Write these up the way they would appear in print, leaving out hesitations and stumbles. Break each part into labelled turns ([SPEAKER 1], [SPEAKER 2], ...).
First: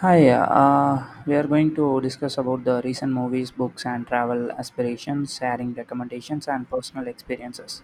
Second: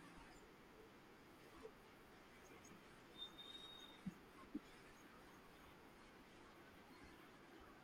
[SPEAKER 1] Hi, we are going to discuss about the recent movies, books, and travel aspirations, sharing recommendations, and personal experiences.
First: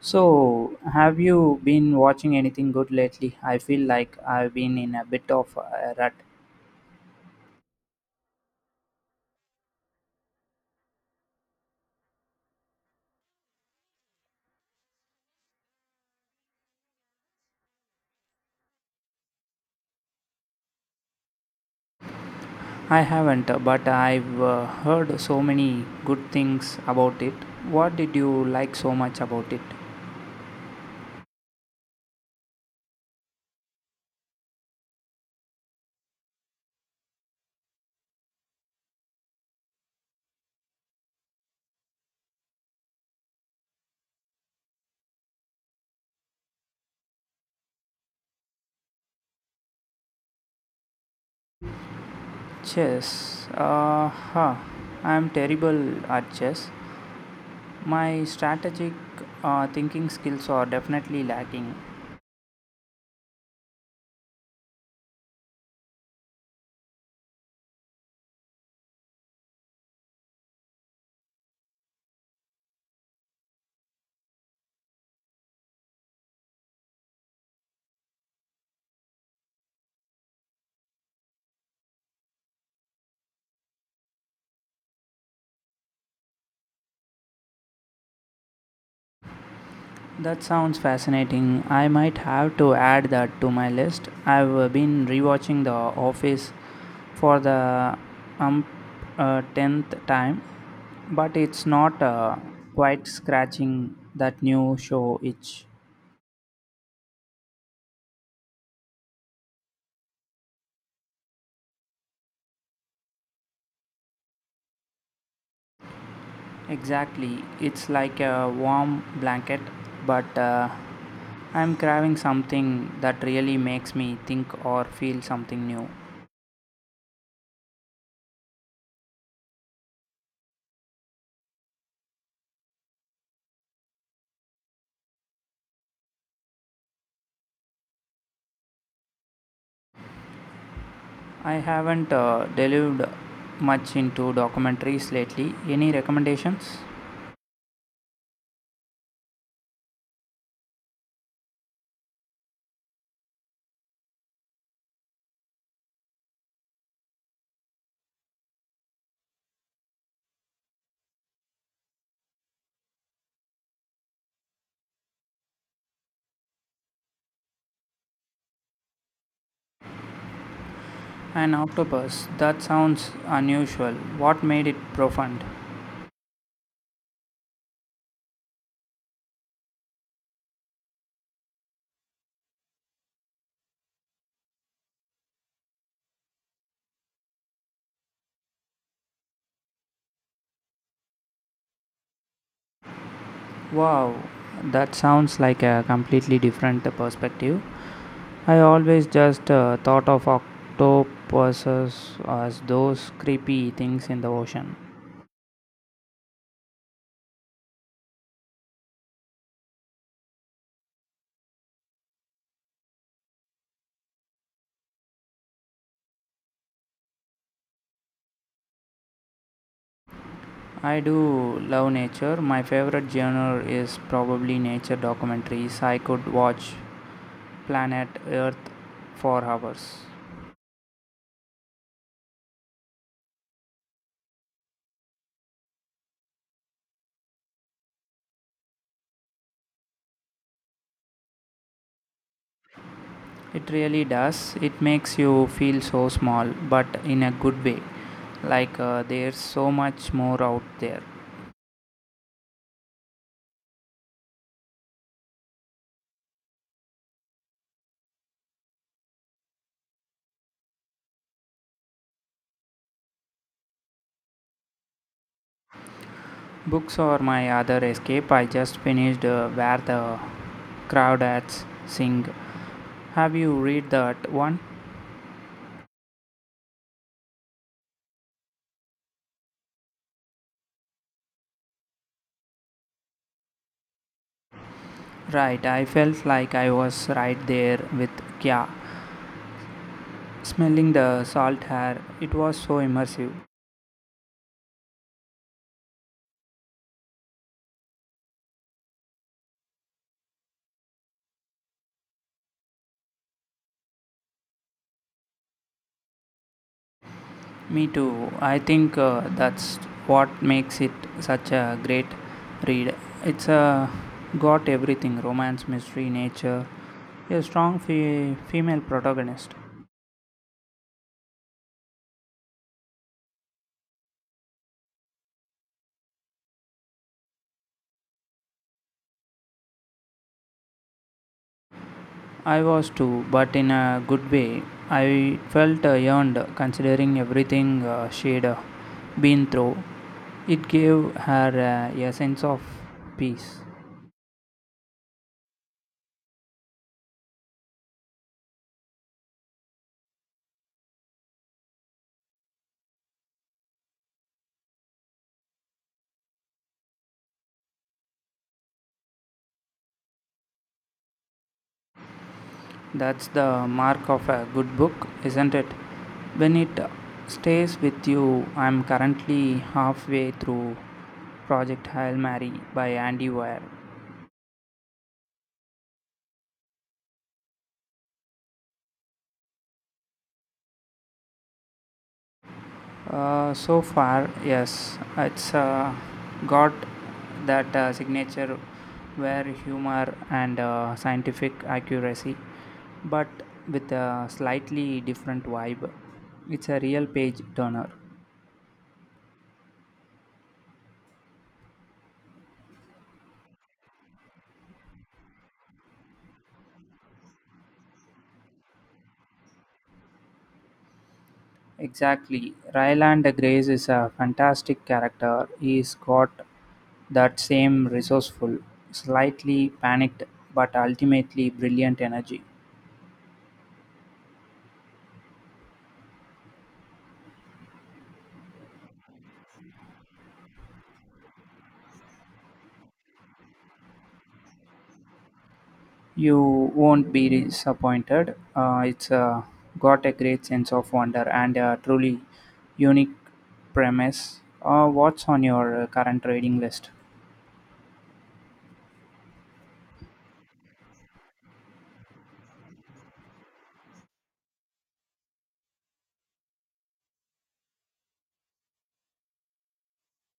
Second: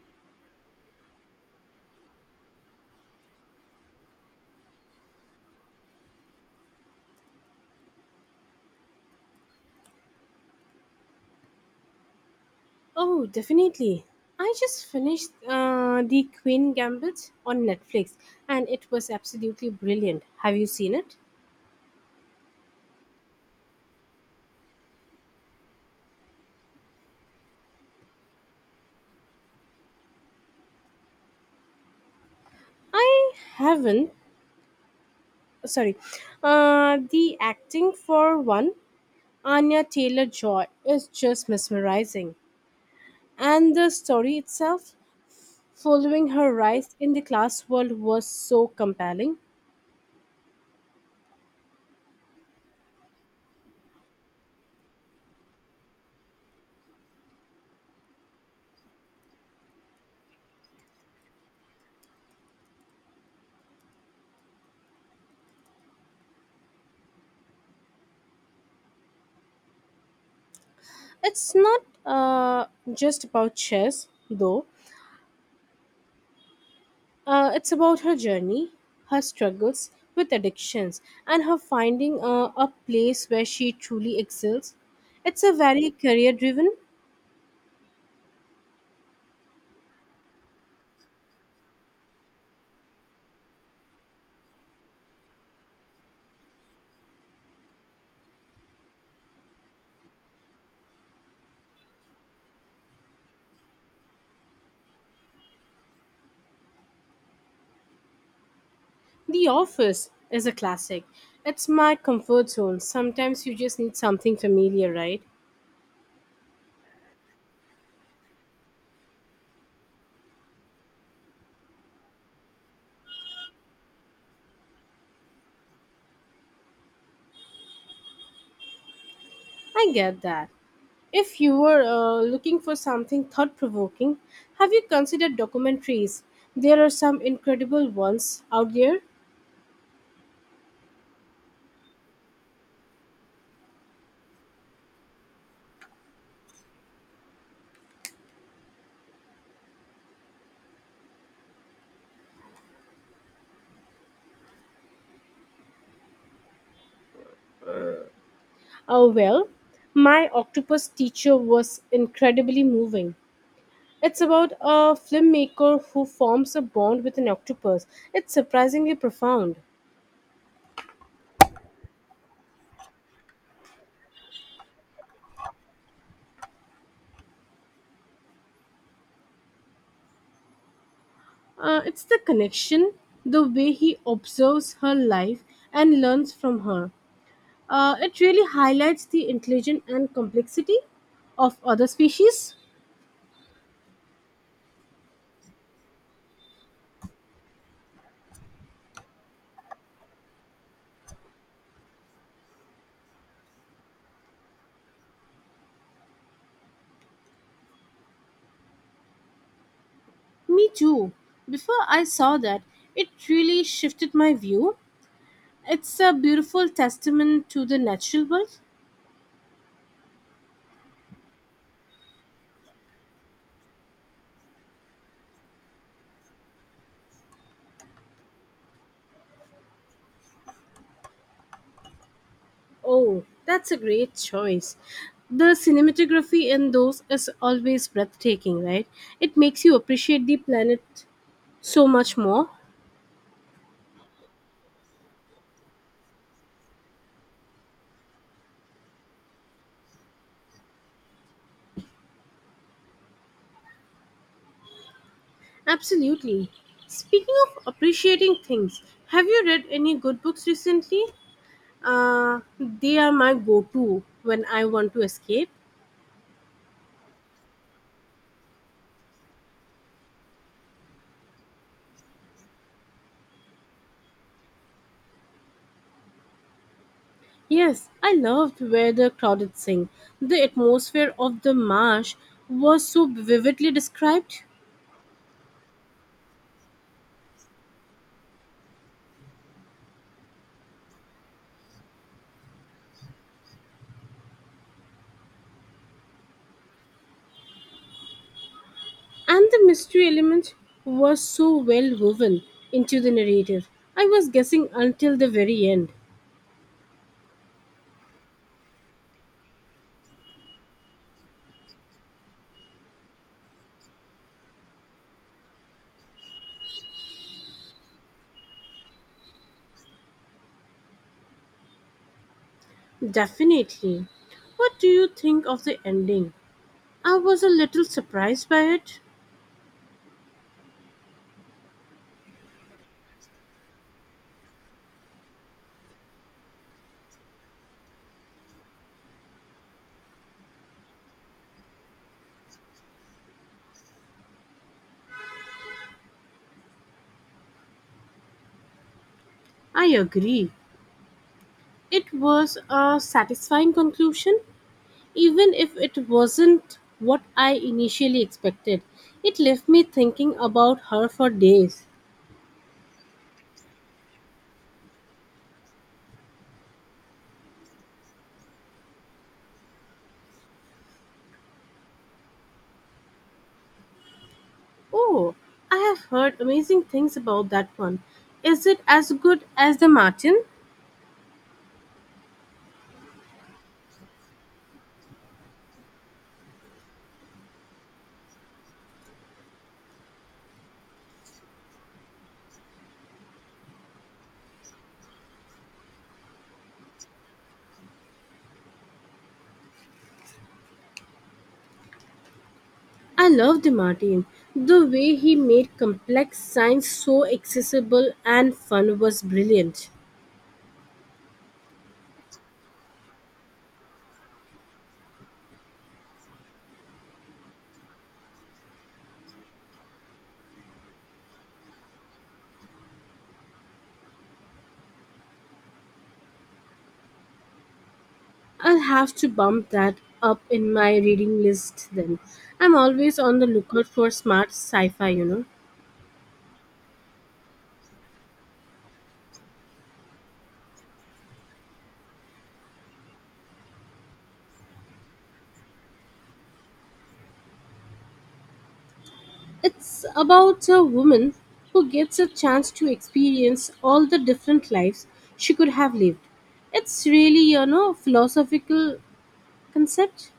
[SPEAKER 1] So, have you been watching anything good lately? I feel like I've been in a bit of a rut.
[SPEAKER 2] Oh, definitely. I just finished The Queen Gambit on Netflix and it was absolutely brilliant. Have you seen it?
[SPEAKER 1] I haven't, but I've heard so many good things about it. What did you like so much about it?
[SPEAKER 2] I haven't. Sorry. The acting for one, Anya Taylor Joy, is just mesmerizing. And the story itself, following her rise in the class world, was so compelling.
[SPEAKER 1] Chess. Huh. I'm terrible at chess. My strategic thinking skills are definitely lacking.
[SPEAKER 2] It's not just about chess, though. It's about her journey, her struggles with addictions, and her finding a place where she truly excels. It's a very career driven.
[SPEAKER 1] That sounds fascinating. I might have to add that to my list. I've been rewatching The Office for the um, 10th time, but it's not quite scratching that new show itch.
[SPEAKER 2] The Office is a classic. It's my comfort zone. Sometimes you just need something familiar, right?
[SPEAKER 1] Exactly. It's like a warm blanket, but I'm craving something that really makes me think or feel something new.
[SPEAKER 2] I get that. If you were looking for something thought provoking, have you considered documentaries? There are some incredible ones out there.
[SPEAKER 1] I haven't delved much into documentaries lately. Any recommendations?
[SPEAKER 2] Oh, well, my octopus teacher was incredibly moving. It's about a filmmaker who forms a bond with an octopus. It's surprisingly profound.
[SPEAKER 1] An octopus. That sounds unusual. What made it profound?
[SPEAKER 2] It's the connection, the way he observes her life and learns from her. It really highlights the intelligence and complexity of other species.
[SPEAKER 1] Wow, that sounds like a completely different perspective. I always just thought of octopuses as those creepy things in the ocean.
[SPEAKER 2] Me too. Before I saw that, it really shifted my view. It's a beautiful testament to the natural world.
[SPEAKER 1] I do love nature. My favorite genre is probably nature documentaries. I could watch Planet Earth for hours.
[SPEAKER 2] Oh, that's a great choice. The cinematography in those is always breathtaking, right? It makes you appreciate the planet so much more.
[SPEAKER 1] It really does. It makes you feel so small, but in a good way. Like there's so much more out there.
[SPEAKER 2] Absolutely. Speaking of appreciating things, have you read any good books recently? They are my go to when I want to escape.
[SPEAKER 1] Books are my other escape. I just finished Where the Crawdads Sing. Have you read that one?
[SPEAKER 2] Yes, I loved Where the Crowded Sing. The atmosphere of the marsh was so vividly described.
[SPEAKER 1] Right, I felt like I was right there with Kya. Smelling the salt air, it was so immersive.
[SPEAKER 2] And the mystery element was so well woven into the narrative. I was guessing until the very end.
[SPEAKER 1] Me too. I think that's what makes it such a great read. It's got everything romance, mystery, nature, a strong female protagonist.
[SPEAKER 2] Definitely. What do you think of the ending? I was a little surprised by it.
[SPEAKER 1] I was too, but in a good way. I felt yearned considering everything she'd been through. It gave her a sense of peace.
[SPEAKER 2] I agree. It was a satisfying conclusion, even if it wasn't what I initially expected. It left me thinking about her for days.
[SPEAKER 1] That's the mark of a good book, isn't it? When it stays with you, I'm currently halfway through Project Hail Mary by Andy Weir.
[SPEAKER 2] Oh, I have heard amazing things about that one. Is it as good as the Martin?
[SPEAKER 1] So far, yes, it's got that signature where humor and scientific accuracy, but with a slightly different vibe. It's a real page turner.
[SPEAKER 2] I loved Martin. The way he made complex science so accessible and fun was brilliant.
[SPEAKER 1] Exactly. Ryland Grace is a fantastic character. He's got that same resourceful, slightly panicked, but ultimately brilliant energy.
[SPEAKER 2] I'll have to bump that up in my reading list then. I'm always on the lookout for smart sci fi, you know.
[SPEAKER 1] You won't be disappointed. It's got a great sense of wonder and a truly unique premise. What's on your current reading list?
[SPEAKER 2] It's about a woman who gets a chance to experience all the different lives she could have lived. It's really, you know, philosophical concept.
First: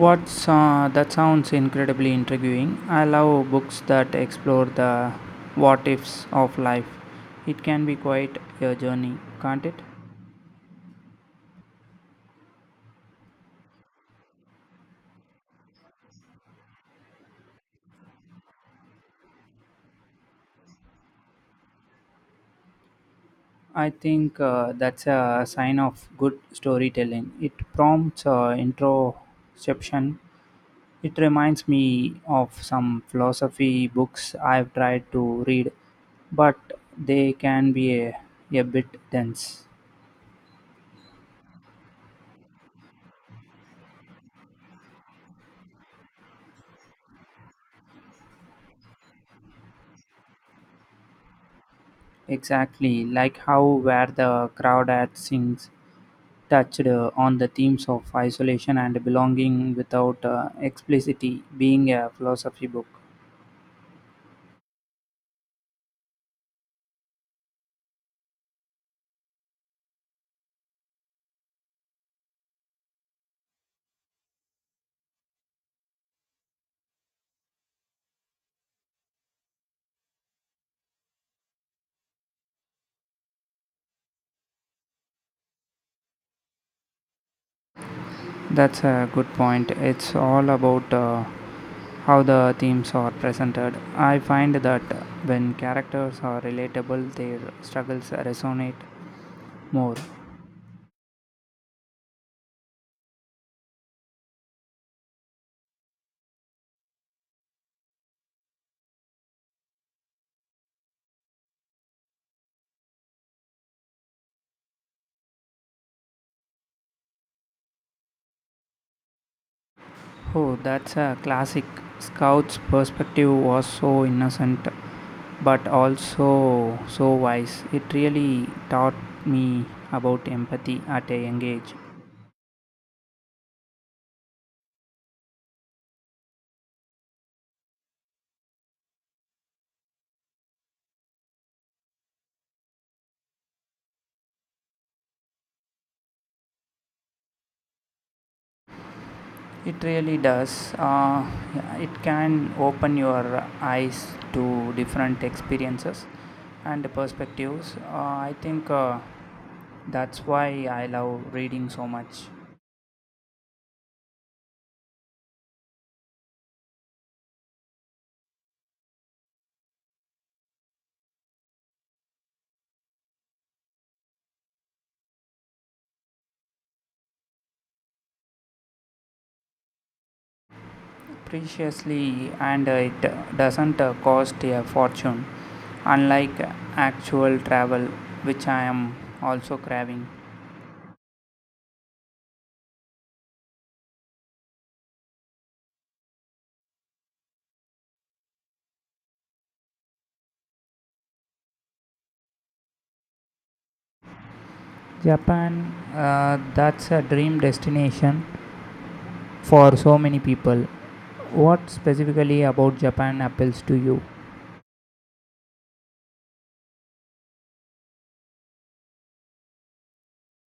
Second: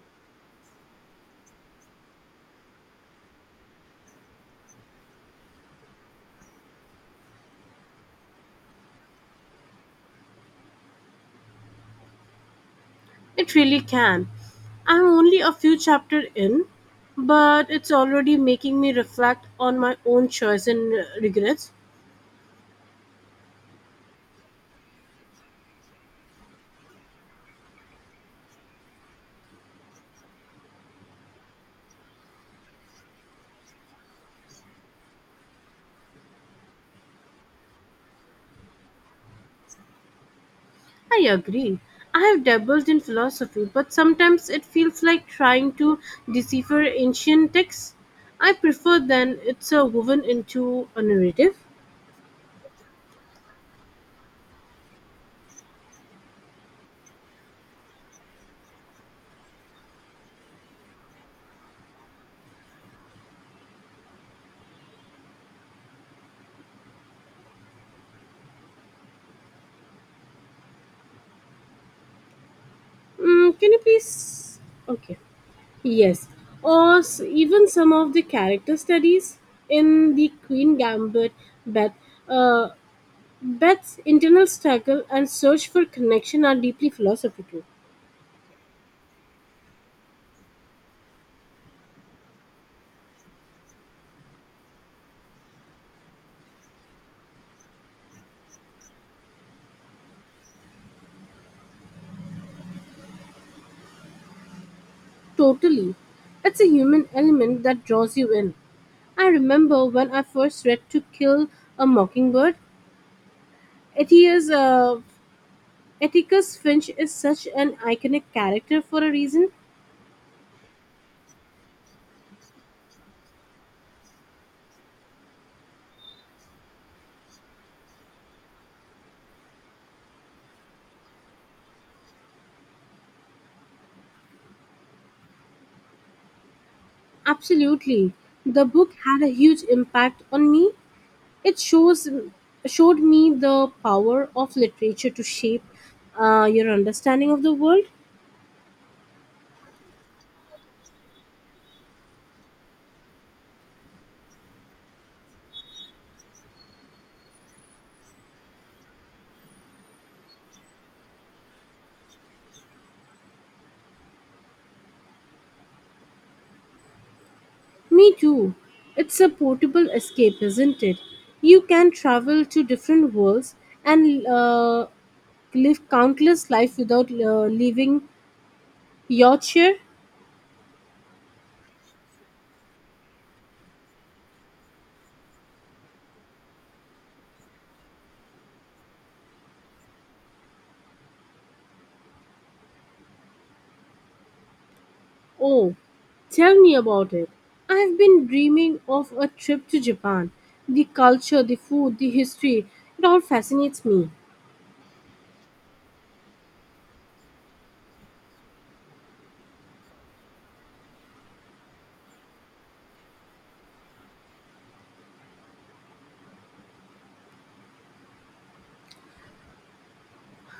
[SPEAKER 1] What's that sounds incredibly intriguing. I love books that explore the what ifs of life. It can be quite a journey, can't it?
[SPEAKER 2] It really can. I'm only a few chapters in, but it's already making me reflect on my own choice and regrets.
[SPEAKER 1] I think that's a sign of good storytelling. It prompts introspection. It reminds me of some philosophy books I've tried to read, but they can be a bit dense.
[SPEAKER 2] I agree. I have dabbled in philosophy, but sometimes it feels like trying to decipher ancient texts. I prefer then it's woven into a narrative.
[SPEAKER 1] Exactly, like how Where the Crowd at Sings touched on the themes of isolation and belonging without explicitly being a philosophy book.
[SPEAKER 2] Mm, can you please? Okay. Yes. Or even some of the character studies in the Queen Gambit, but uh, Beth's internal struggle and search for connection are deeply philosophical.
[SPEAKER 1] That's a good point. It's all about how the themes are presented. I find that when characters are relatable, their struggles resonate more.
[SPEAKER 2] Totally. It's a human element that draws you in. I remember when I first read To Kill a Mockingbird, Atticus, uh, Atticus Finch is such an iconic character for a reason.
[SPEAKER 1] Oh, that's a classic. Scout's perspective was so innocent but also so wise. It really taught me about empathy at a young age.
[SPEAKER 2] Absolutely. The book had a huge impact on me. It shows showed me the power of literature to shape your understanding of the world.
[SPEAKER 1] It really does. It can open your eyes to different experiences and perspectives. I think that's why I love reading so much.
[SPEAKER 2] Me too. It's a portable escape, isn't it? You can travel to different worlds and live countless life without leaving your chair.
[SPEAKER 1] Preciously, and it doesn't cost a fortune, unlike actual travel, which I am also craving.
[SPEAKER 2] Oh, tell me about it. I've been dreaming of a trip to Japan. The culture, the food, the history, it all fascinates me.
[SPEAKER 1] Japan, that's a dream destination for so many people. What specifically about Japan appeals to you?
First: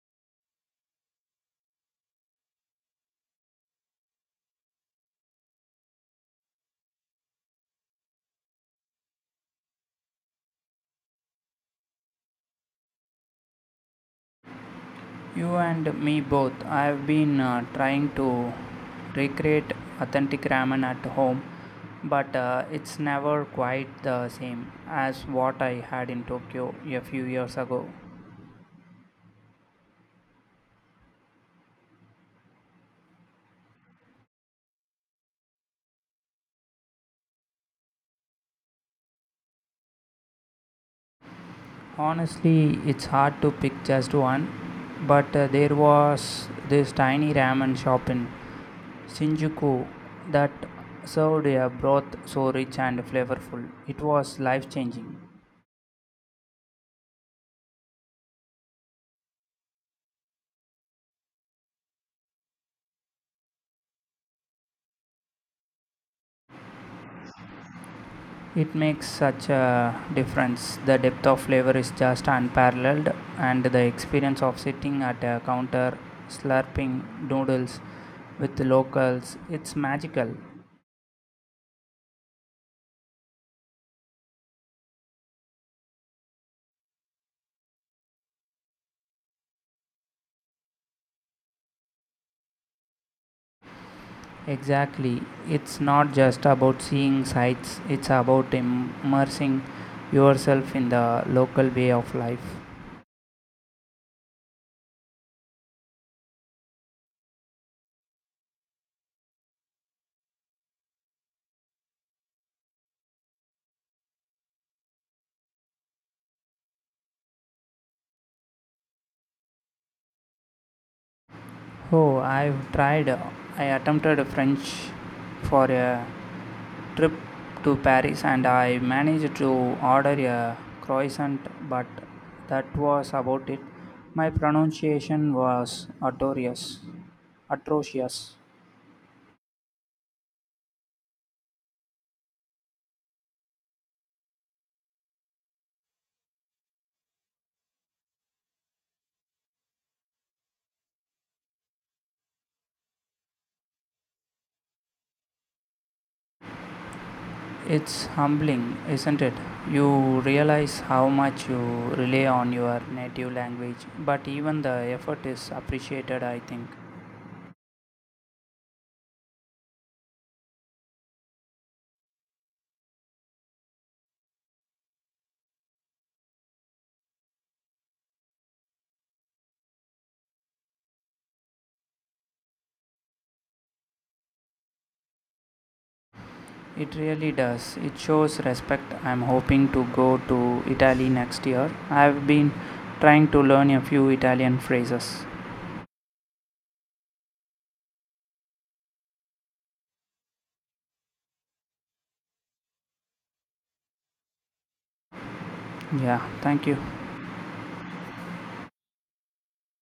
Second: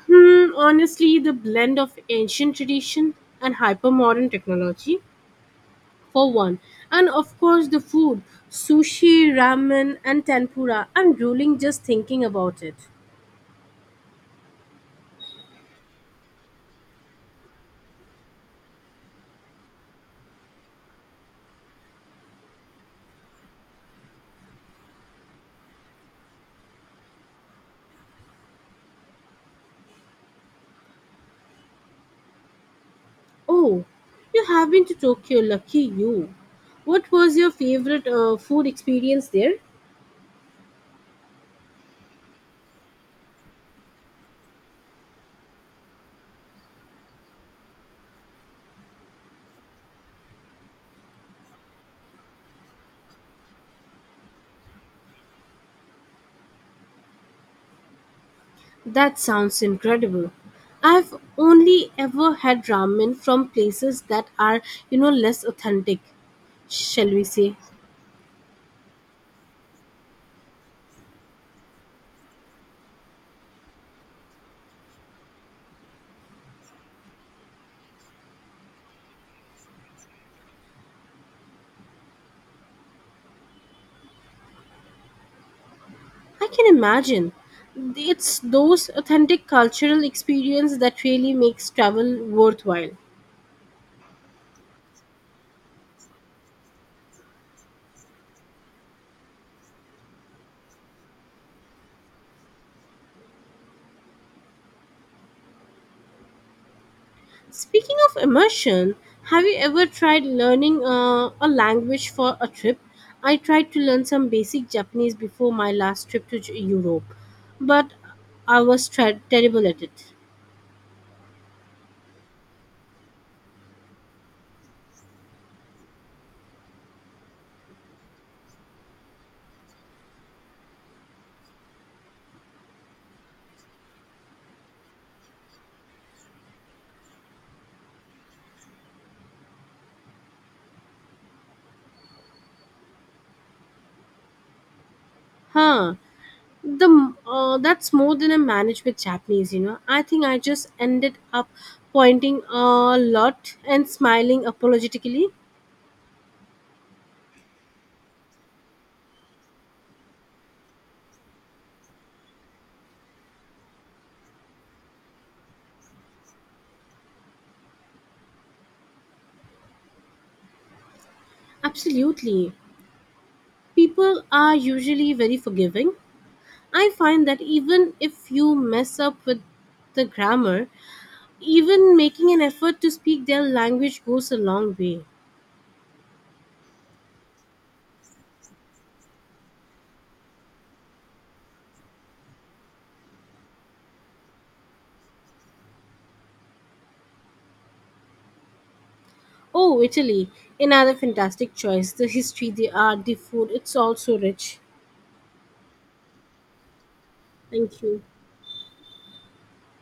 [SPEAKER 2] Hmm, honestly, the blend of ancient tradition and hypermodern technology for one. And of course, the food sushi, ramen, and tempura. I'm drooling just thinking about it.
[SPEAKER 1] You and me both. I've been trying to recreate authentic ramen at home, but it's never quite the same as what I had in Tokyo a few years ago.
[SPEAKER 2] Oh, you have been to Tokyo, lucky you. What was your favorite food experience there?
[SPEAKER 1] Honestly, it's hard to pick just one, but there was this tiny ramen shop in Shinjuku that served a broth so rich and flavorful. It was life changing.
[SPEAKER 2] That sounds incredible. I've only ever had ramen from places that are, you know, less authentic, shall we say.
[SPEAKER 1] It makes such a difference. The depth of flavor is just unparalleled, and the experience of sitting at a counter slurping noodles with locals, it's magical.
[SPEAKER 2] I can imagine. It's those authentic cultural experience that really makes travel worthwhile.
[SPEAKER 1] Exactly. It's not just about seeing sights, it's about immersing yourself in the local way of life.
[SPEAKER 2] Speaking of immersion, have you ever tried learning a language for a trip? I tried to learn some basic Japanese before my last trip to Europe, but I was terrible at it.
[SPEAKER 1] Oh, I've tried, I attempted French for a trip to Paris and I managed to order a croissant, but that was about it. My pronunciation was atrocious. Atrocious.
[SPEAKER 2] Huh. That's more than I managed with Japanese, you know. I think I just ended up pointing a lot and smiling apologetically.
[SPEAKER 1] It's humbling, isn't it? You realize how much you rely on your native language, but even the effort is appreciated, I think.
[SPEAKER 2] Absolutely. People are usually very forgiving. I find that even if you mess up with the grammar, even making an effort to speak their language goes a long way.
[SPEAKER 1] It really does. It shows respect. I'm hoping to go to Italy next year. I've been trying to learn a few Italian phrases.
[SPEAKER 2] Oh, Italy, another fantastic choice. The history, the art, the food, it's all so rich.
[SPEAKER 1] Yeah, thank you.
[SPEAKER 2] Thank you.